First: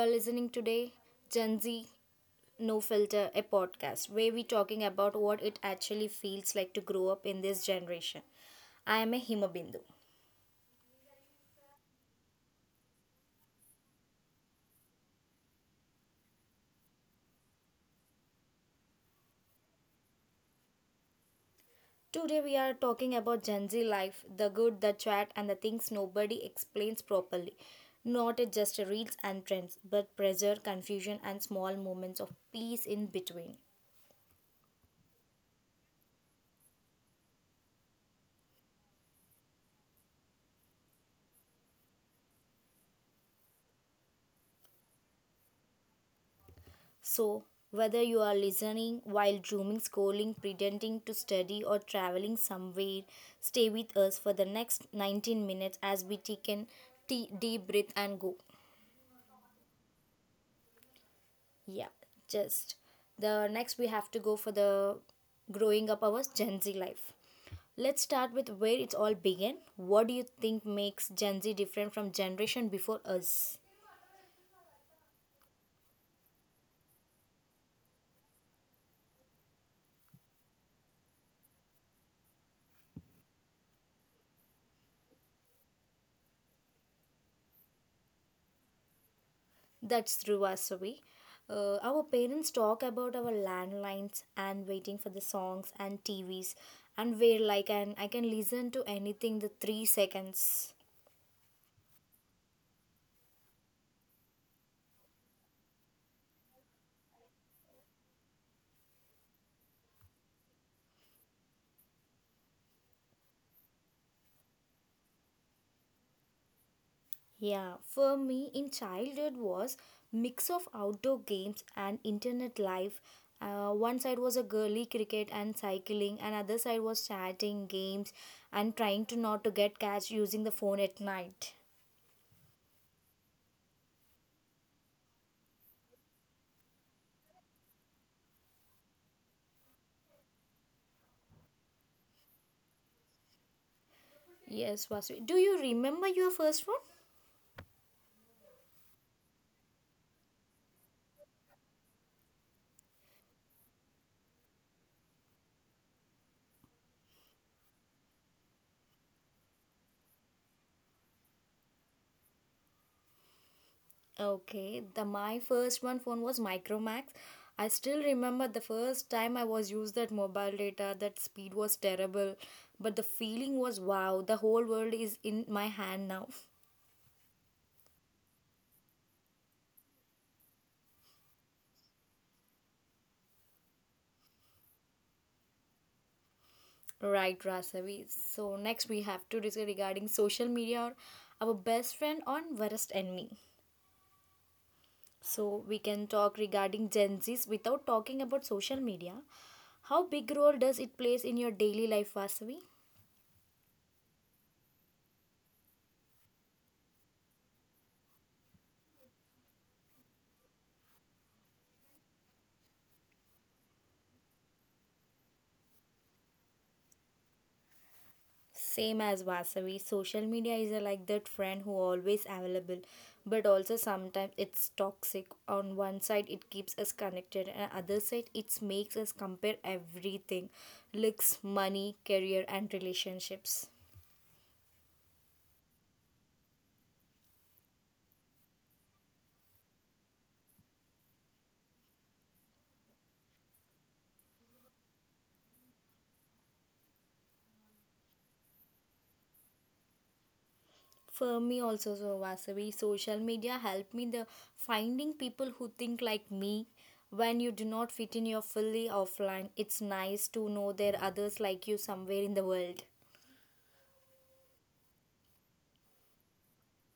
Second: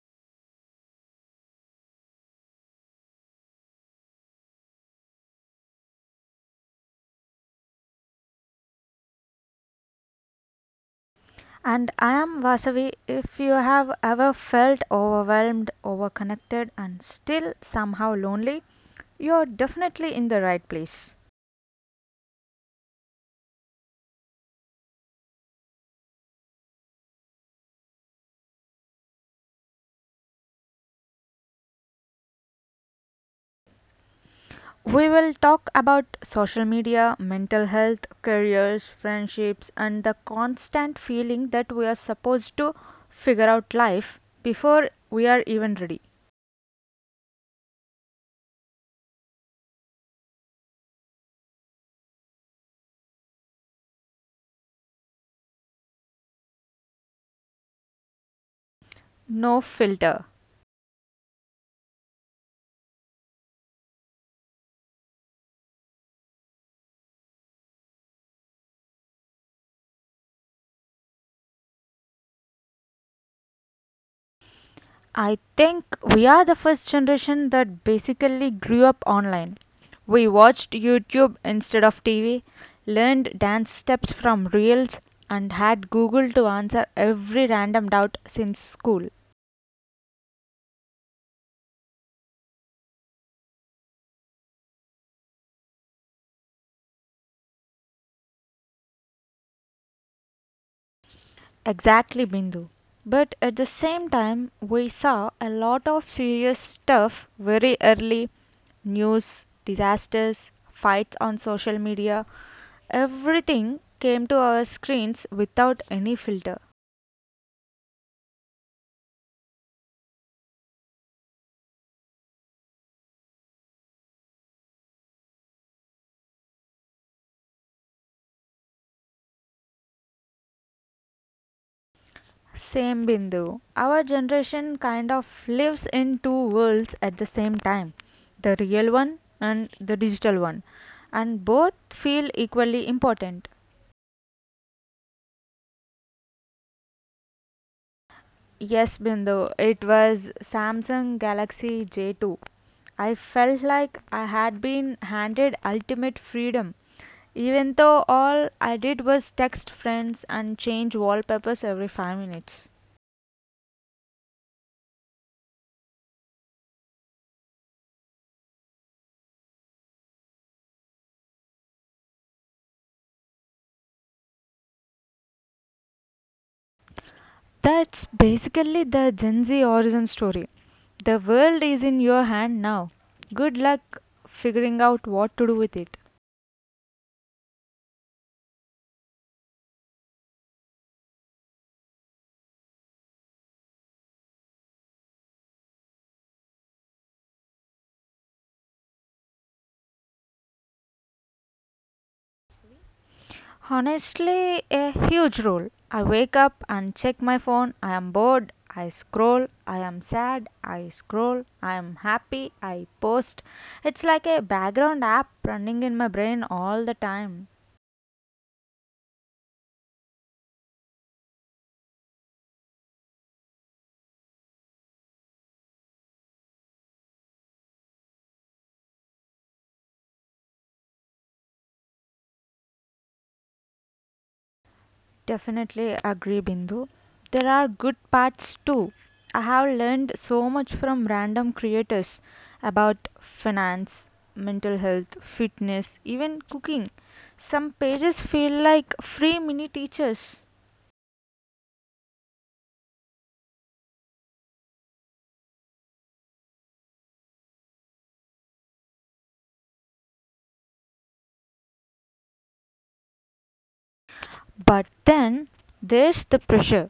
are listening today, Gen Z No Filter, a podcast where we talking about what it actually feels like to grow up in this generation. I am a Hima Bindu. And I am Vasavi. If you have ever felt overwhelmed, overconnected, and still somehow lonely, you're definitely in the right place. Today we are talking about Gen Z life, the good, the chat, and the things nobody explains properly. Not at just reels and trends, but pressure, confusion, and small moments of peace in between. We will talk about social media, mental health, careers, friendships, and the constant feeling that we are supposed to figure out life before we are even ready. So, whether you are listening while dreaming, scrolling, pretending to study, or traveling somewhere, stay with us for the next 19 minutes as we take a deep breath and go. No filter. Yeah, just the next we have to go for the growing up our Gen Z life. Let's start with where it all began. What do you think makes Gen Z different from generation before us? I think we are the first generation that basically grew up online. We watched YouTube instead of TV, learned dance steps from reels, and had Google to answer every random doubt since school. That's true, Vasavi. Our parents talk about our landlines and waiting for the songs and TVs, and where like and I can listen to anything the 3 seconds. Exactly, Bindu. But at the same time, we saw a lot of serious stuff very early news, disasters, fights on social media. Everything came to our screens without any filter. Yeah, for me in childhood was mix of outdoor games and internet life. One side was a girly cricket and cycling, and other side was chatting games and trying to not to get catch using the phone at night. Same Bindu. Our generation kind of lives in two worlds at the same time the real one and the digital one, and both feel equally important. Yes, Vasavi. Do you remember your first one? Yes, Bindu, it was Samsung Galaxy J2. I felt like I had been handed ultimate freedom, even though all I did was text friends and change wallpapers every 5 minutes. Okay, the my first one phone was Micromax. I still remember the first time I was used that mobile data. That speed was terrible, but the feeling was wow. The whole world is in my hand now. That's basically the Gen Z origin story. The world is in your hand now. Good luck figuring out what to do with it. Right, Rasavi. So next we have to discuss regarding social media or our best friend on worst enemy. So we can talk regarding Gen Z's without talking about social media. How big role does it plays in your daily life, Vasavi? Honestly, a huge role. I wake up and check my phone. I am bored. I scroll. I am sad. I scroll. I am happy. I post. It's like a background app running in my brain all the time. Same as Vasavi, social media is a like that friend who always available, but also sometimes it's toxic. On one side, it keeps us connected, and other side, it makes us compare everything, looks, money, career, and relationships. Definitely agree, Bindu. There are good parts too. I have learned so much from random creators about finance, mental health, fitness, even cooking. Some pages feel like free mini teachers. For me also, so Vasavi, social media helped me the finding people who think like me. When you do not fit in your fully offline, it's nice to know there are others like you somewhere in the world. But then there's the pressure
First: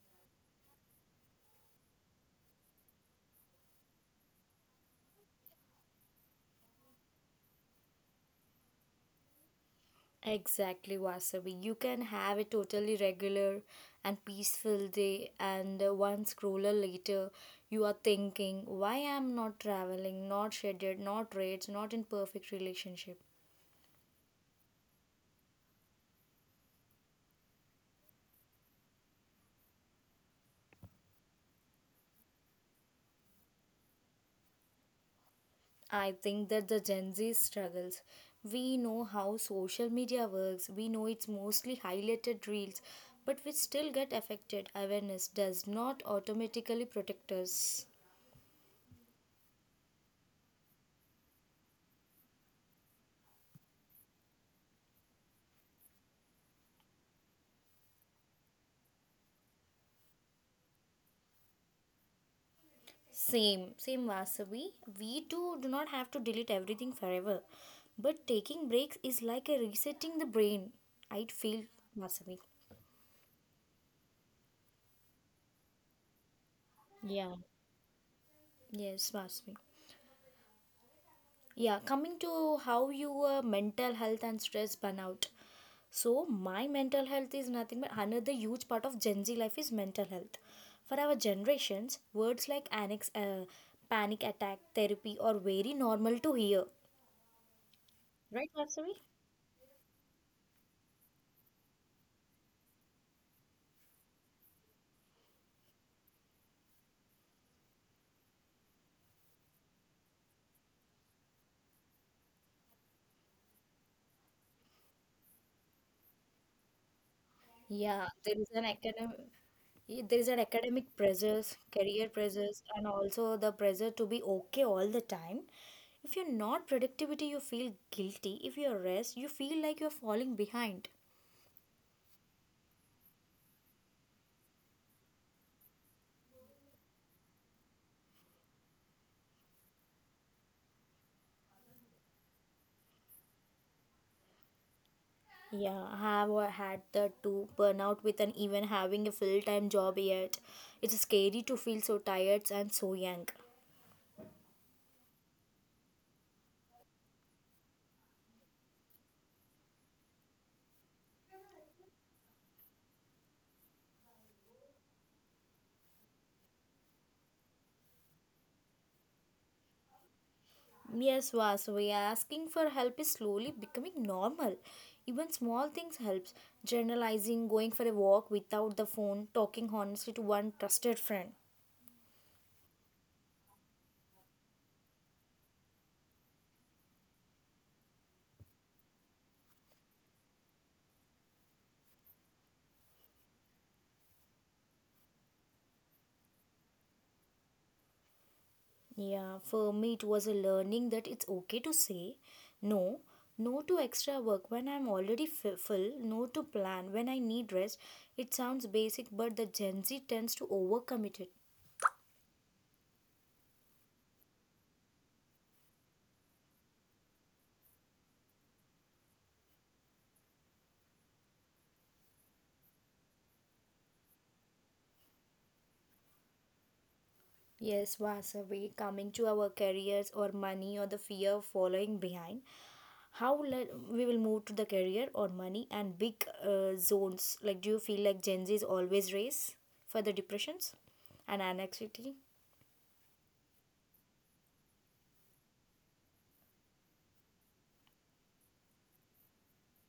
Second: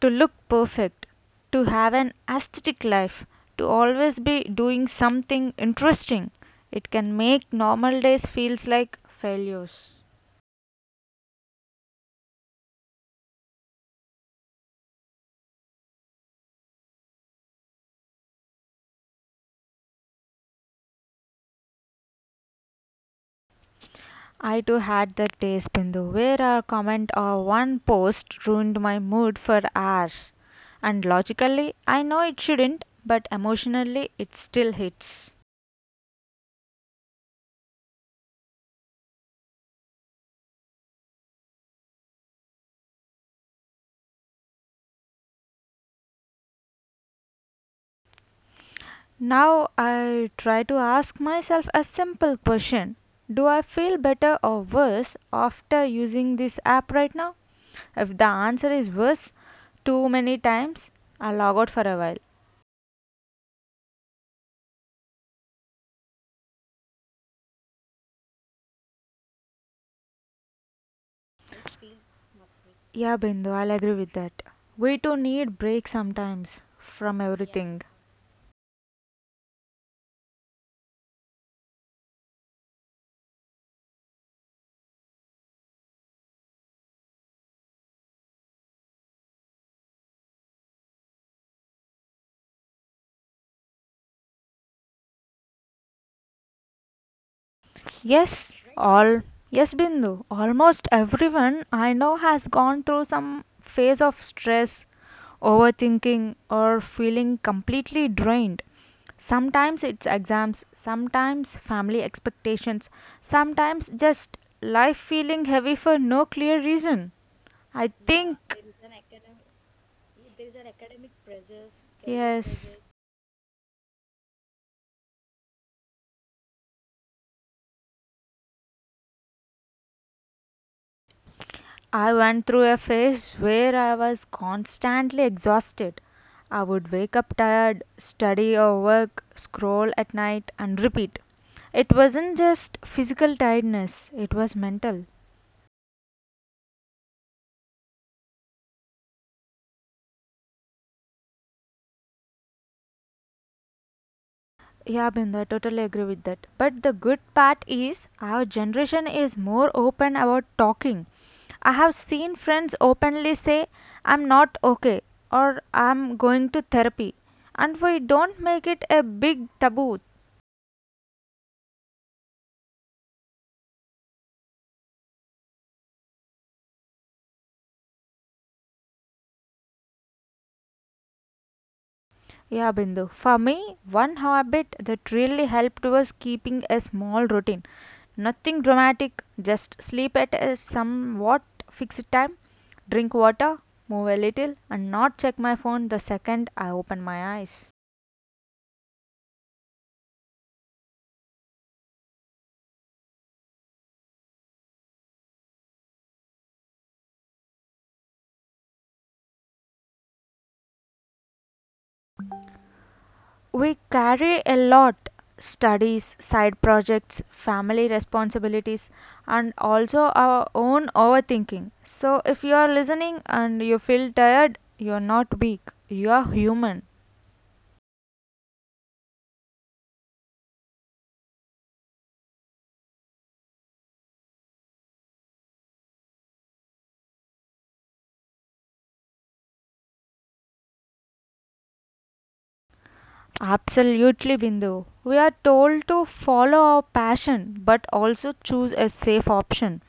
to look perfect, to have an aesthetic life, to always be doing something interesting. It can make normal days feels like failures. Exactly, Vasavi. You can have a totally regular and peaceful day, and one scroller later, you are thinking, why am not traveling, not scheduled, not rates, not in perfect relationship. I too had that taste, Bindu, where a comment or one post ruined my mood for hours. And logically, I know it shouldn't, but emotionally, it still hits. I think that the Gen Z struggles. We know how social media works. We know it's mostly highlighted reels, but we still get affected. Awareness does not automatically protect us. Now I try to ask myself a simple question: do I feel better or worse after using this app right now? If the answer is worse too many times, I'll log out for a while. Same Vasavi. We too do not have to delete everything forever. But taking breaks is like a resetting the brain. I feel Vasavi. Yeah, Bindu, I'll agree with that. We too need breaks sometimes from, yeah, Yeah. everything. Yes, Vasavi. Yeah, coming to how your mental health and stress burnout, so my mental health is nothing but another huge part of Gen Z life is mental health. For our generations, words like annex, panic attack, therapy are very normal to hear. Yes, all yes, Bindu. Almost everyone I know has gone through some phase of stress, overthinking, or feeling completely drained. Sometimes it's exams, sometimes family expectations, sometimes just life feeling heavy for no clear reason. I Yeah, there think, is an academic there is an academic pressures, career pressures, yes. and also the pressure to be okay all the time. If you're not productivity, you feel guilty. If you're rest, you feel like you're falling behind. I went through a phase where I was constantly exhausted. I would wake up tired, study or work, scroll at night, and repeat. It wasn't just physical tiredness, it was mental. Yeah, I have had that too. Burnout with an even having a full time job yet. It's scary to feel so tired and so young. Yeah, Bindu, I totally agree with that. But the good part is, our generation is more open about talking. I have seen friends openly say, I'm not okay, or I'm going to therapy. And we don't make it a big taboo. Yes, Vasavi, asking for help is slowly becoming normal. Even small things helps. Journalizing, going for a walk without the phone, talking honestly to one trusted friend. Yeah, Bindu. For me, one habit that really helped was keeping a small routine. Nothing dramatic, just sleep at a somewhat fixed time, drink water, move a little, and not check my phone the second I open my eyes. Yeah, for me it was a learning that it's okay to say no, no to extra work when I'm already full, no to plan when I need rest. It sounds basic, but the Gen Z tends to overcommit it. We carry a lot: studies, side projects, family responsibilities, and also our own overthinking. So, if you are listening and you feel tired, you are not weak, you are human. Yes, Vasavi, coming to our careers or money or the fear of following behind. How we will move to the career or money and big zones. Like, do you feel like Gen Z is always race for the depressions and anxiety? Absolutely, Bindu. We are told to follow our passion but also choose a safe option.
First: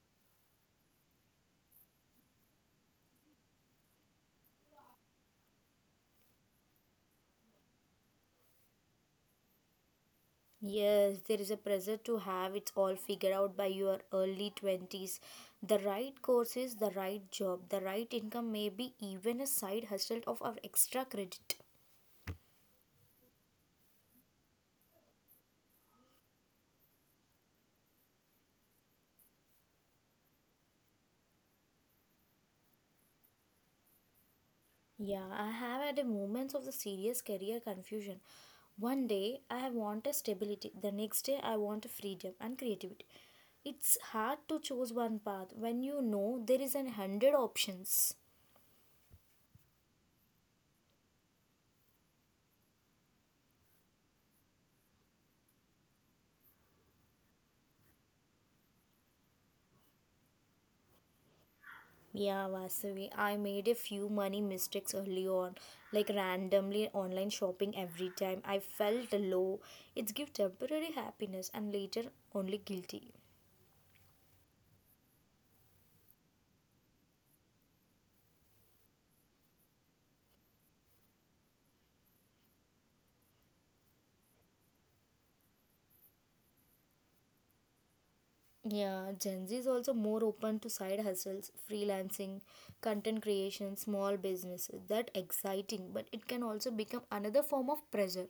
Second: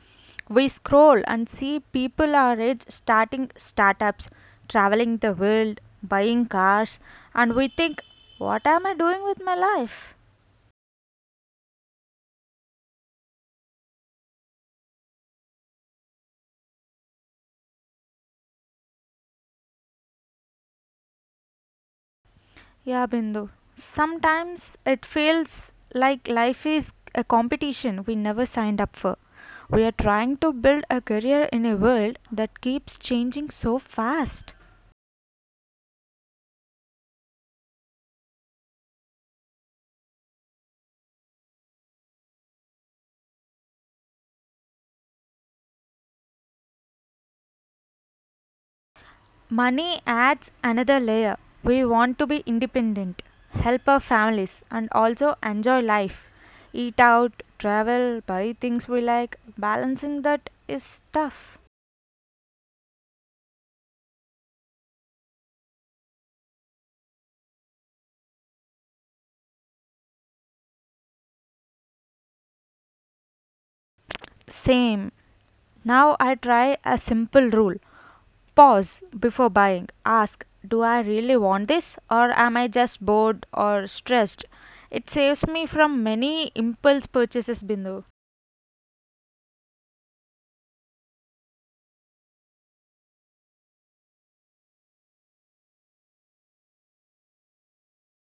We scroll and see people our age starting startups, traveling the world, buying cars, and we think, what am I doing with my life? Yes, there is a pressure to have it all figured out by your early 20s. The right courses, the right job, the right income, maybe even a side hustle of our extra credit. Yeah, Bindu. Sometimes it feels like life is a competition we never signed up for. We are trying to build a career in a world that keeps changing so fast. Yeah, I have had a moments of the serious career confusion. One day I want a stability, the next day I want a freedom and creativity. It's hard to choose one path when you know there is an hundred options. Money adds another layer. We want to be independent, help our families, and also enjoy life. Eat out, travel, buy things we like. Balancing that is tough. Yeah, Vasavi, I made a few money mistakes early on, like randomly online shopping every time. I felt low. It's give temporary happiness and later only guilty. Same. Now I try a simple rule: pause before buying. Ask, do I really want this, or am I just bored or stressed? It saves me from many impulse purchases, Bindu. Yeah, Gen Z is also more open to side hustles, freelancing, content creation, small businesses. That exciting, but it can also become another form of pressure.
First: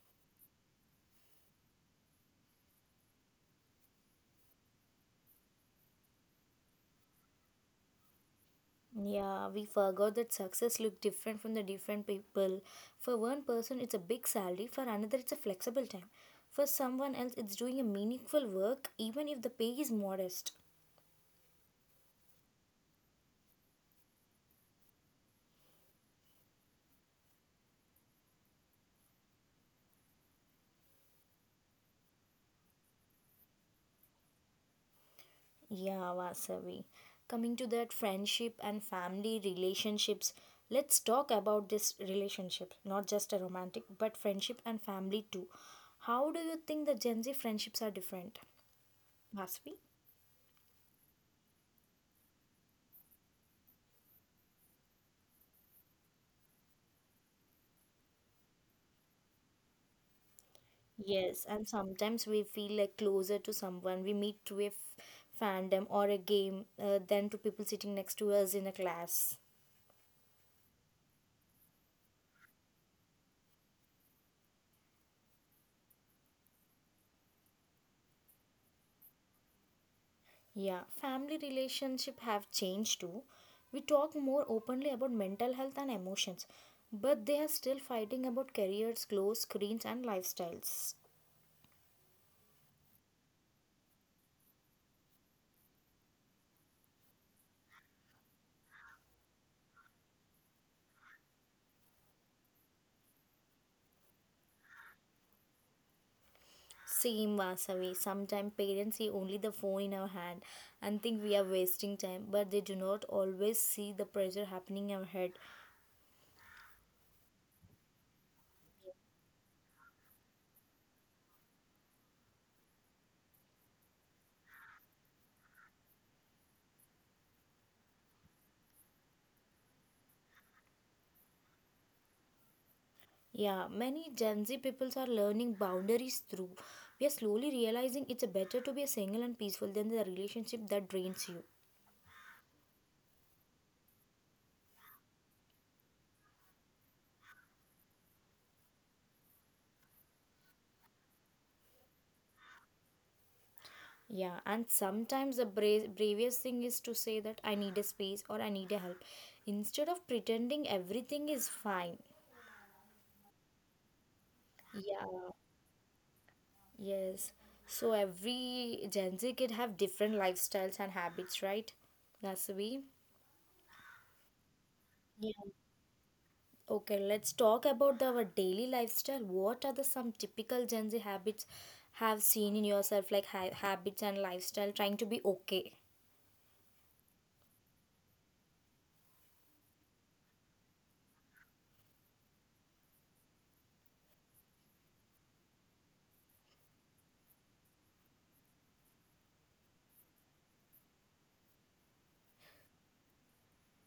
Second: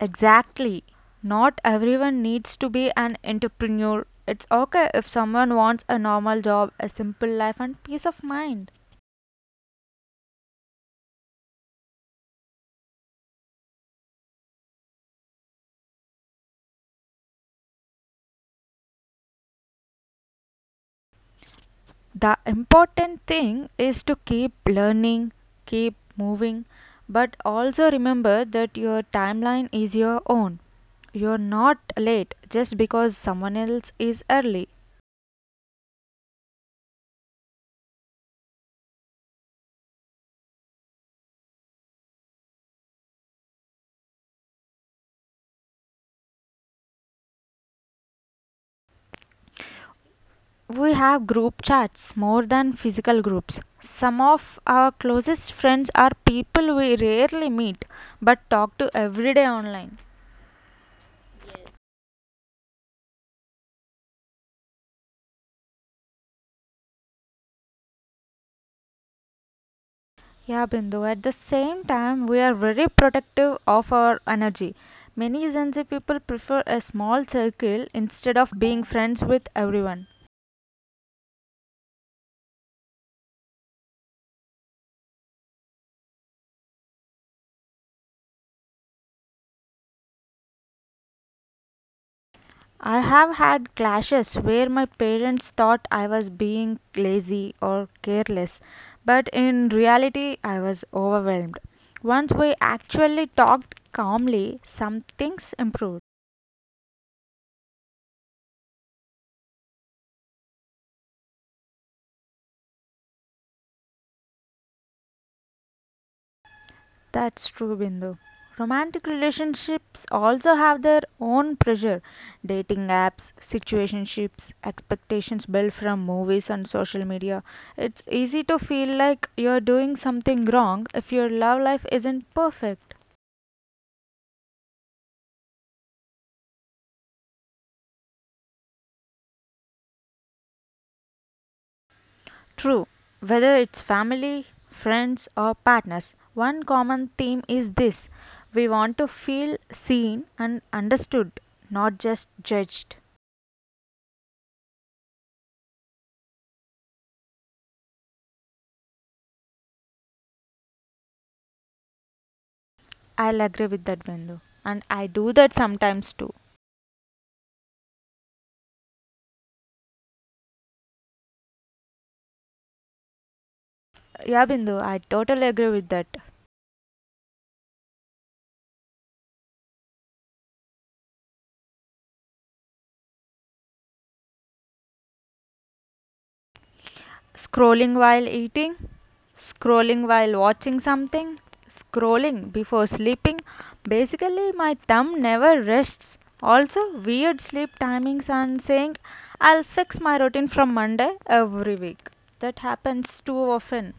Exactly. Not everyone needs to be an entrepreneur. It's okay if someone wants a normal job, a simple life, and peace of mind. Yeah, we forgot that success look different from the different people. For one person, it's a big salary. For another, it's a flexible time. For someone else, it's doing a meaningful work, even if the pay is modest. The important thing is to keep learning, keep moving, but also remember that your timeline is your own. You're not late just because someone else is early. Yeah, Vasavi. Coming to that friendship and family relationships, let's talk about this relationship, not just a romantic, but friendship and family too. How do you think the Gen Z friendships are different, Vasavi? We have group chats more than physical groups. Some of our closest friends are people we rarely meet but talk to every day online. Yes, and sometimes we feel like closer to someone we meet through a fandom or a game than to people sitting next to us in a class. Yeah, Bindu, at the same time, we are very protective of our energy. Many Gen Z people prefer a small circle instead of being friends with everyone. Yeah, family relationship have changed too. We talk more openly about mental health and emotions, but they are still fighting about careers, clothes, screens, and lifestyles. I have had clashes where my parents thought I was being lazy or careless, but in reality, I was overwhelmed. Once we actually talked calmly, some things improved. Same Vasavi. Sometimes parents see only the phone in our hand and think we are wasting time, but they do not always see the pressure happening in our head. That's true, Bindu. Romantic relationships also have their own pressure. Dating apps, situationships, expectations built from movies and social media. It's easy to feel like you're doing something wrong if your love life isn't perfect. Yeah, many Gen Z peoples are learning boundaries through. We are slowly realizing it's better to be single and peaceful than the relationship that drains you. True, whether it's family, friends, or partners, one common theme is this: we want to feel seen and understood, not just judged. Yeah, and sometimes the bravest thing is to say that I need a space or I need a help instead of pretending everything is fine. I'll agree with that, Bindu. And I Yeah, do that sometimes too. yes. So every Gen Z kid have different lifestyles and habits, right? Nasavi? Yeah, Bindu, I Yeah. totally agree with that. Okay, let's talk about our daily lifestyle. What are the some typical Gen Z habits have seen in yourself, like habits and lifestyle, trying to be okay? Scrolling while eating, scrolling while watching something, scrolling before sleeping. Basically, my thumb never rests. Also, weird sleep timings and saying, I'll fix my routine from Monday every week. That happens too often.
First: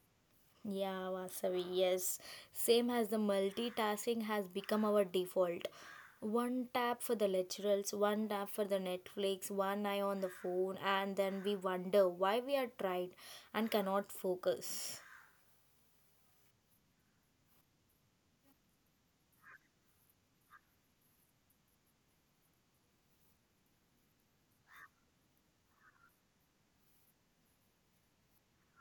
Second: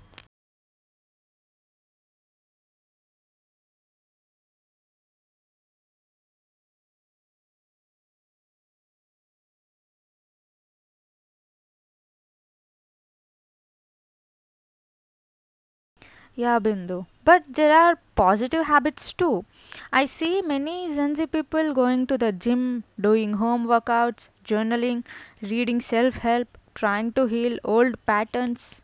Yeah, Vasavi, yes. Same as the multitasking has become our default. One tap for the lecturers, one tap for the Netflix, one eye on the phone, and then we wonder why we are tired and cannot focus. Yeah, Bindu. But there are positive habits too. I see many Gen Z people going to the gym, doing home workouts, journaling, reading self help, trying to heal old patterns.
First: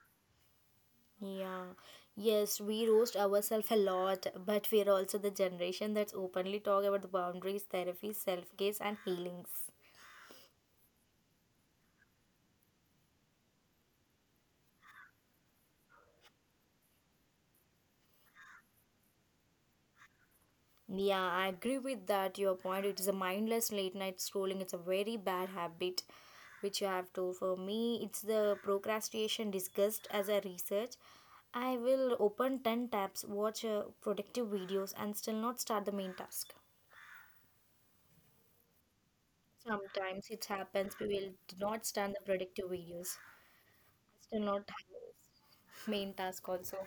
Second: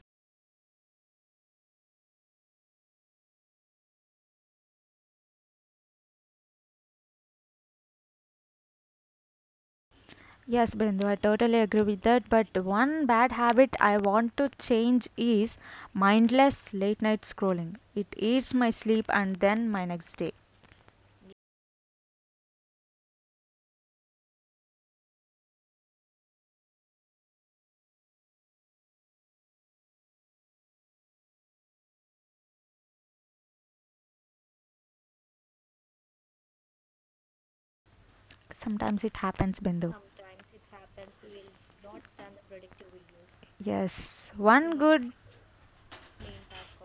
Yeah. Yes, we roast ourselves a lot, but we are also the generation that's openly talk about the boundaries, therapy, self-care, and healings. Yes, Bindu, I totally agree with that. But one bad habit I want to change is mindless late night scrolling. It eats my sleep and then my next day. Yeah, I agree with that. Your point. It is a mindless late night scrolling. It's a very bad habit which you have to. For me, it's the procrastination discussed as a research. I will open 10 tabs, watch productive videos, and still not start the main task. Sometimes it happens, Bindu. Sometimes it happens, we will do not start the productive videos, Yes, still not one good have main task also.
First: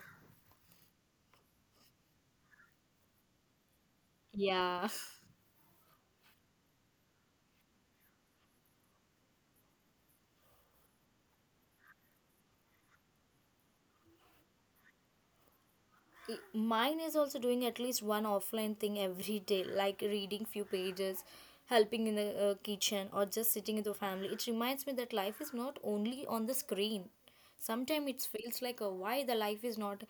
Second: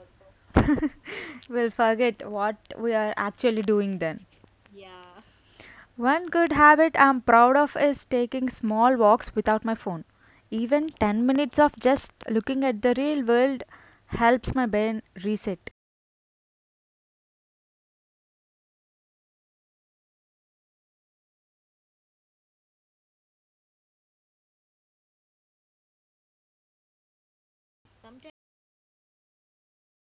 will forget what we are actually doing then. Yeah. One good habit I'm proud of is taking small walks without my phone. Even 10 minutes of just looking at the real world helps my brain reset. Mine is also doing at least one offline thing every day, like reading few pages, helping in the kitchen, or just sitting with the family. It reminds me that life is not only on the screen. Sometimes it feels like why the life is not,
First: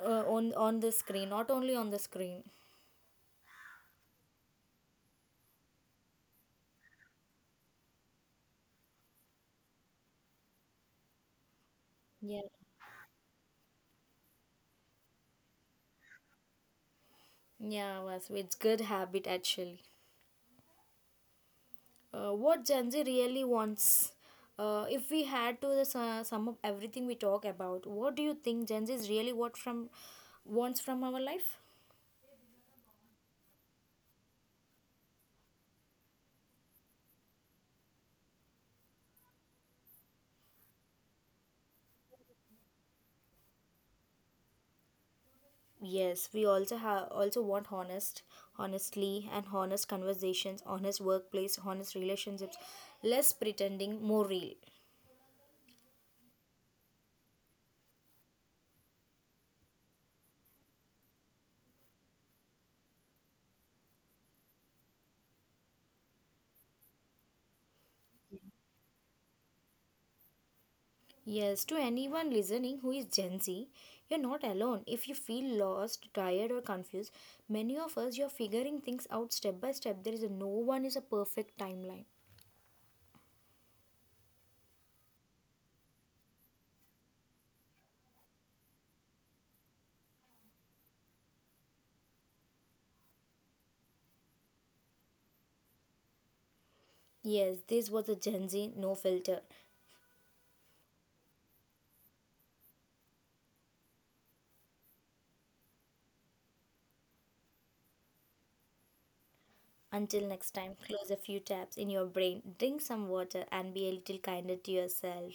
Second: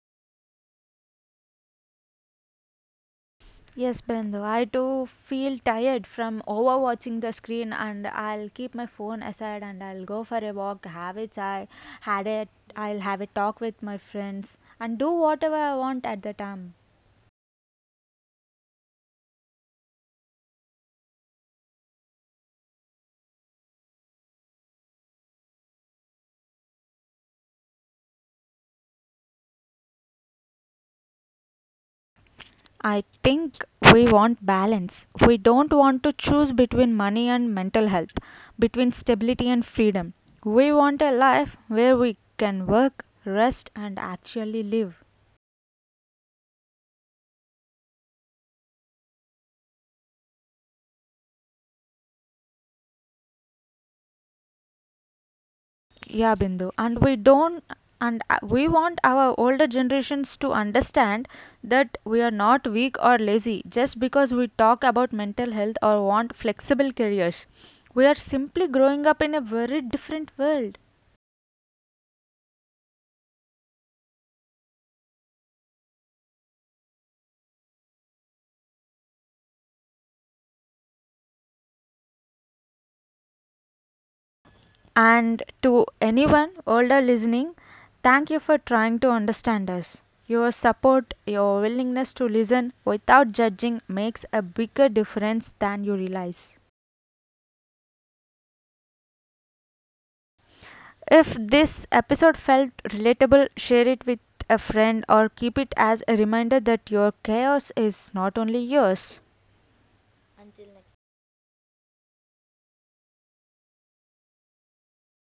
on the screen, not only on the screen. Yes, Bindu. I too feel tired from overwatching the screen, and I'll keep my phone aside and I'll go for a walk, have a chai, had a, Yeah, I'll have a talk with my friends, and do whatever I want at the time. yeah, was it's good habit actually. What Gen Z really wants. If we had to the sum up everything we talk about, what do you think Gen Z is really what from wants from our life? I think we want balance. We don't want to choose between money and mental health, between stability and freedom. We want a life where we can work, rest, and actually live. Yes, we also have also want honest conversations, honest workplace, honest relationships, less pretending, more real. Yeah, Bindu. And we don't, and we want our older generations to understand that we are not weak or lazy just because we talk about mental health or want flexible careers. We are simply growing up in a very different world. Yes, to anyone listening who is Gen Z, you're not alone. If you feel lost, tired, or confused, many of us you're figuring things out step by step. There is no one is a perfect timeline. And to anyone older listening, thank you for trying to understand us. Your support, your willingness to listen without judging makes a bigger difference than you realize. Yes, this was a Gen Z no filter. If this episode felt relatable, share it with a friend or keep it as a reminder that your chaos is not only yours. Until next time, close a few tabs in your brain, drink some water, and be a little kinder to yourself.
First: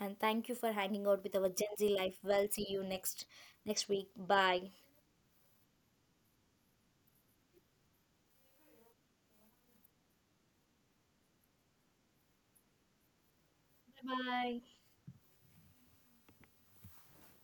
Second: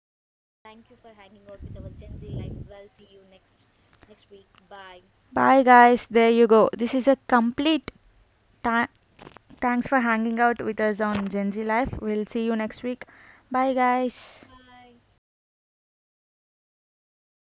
And thank you for hanging out with our Gen Z life. Well, see you next week. Bye. Bye, guys. There you go. This is a complete time. Thanks for hanging out with us on Gen Z Life. We'll see you next week. Bye, guys. Bye.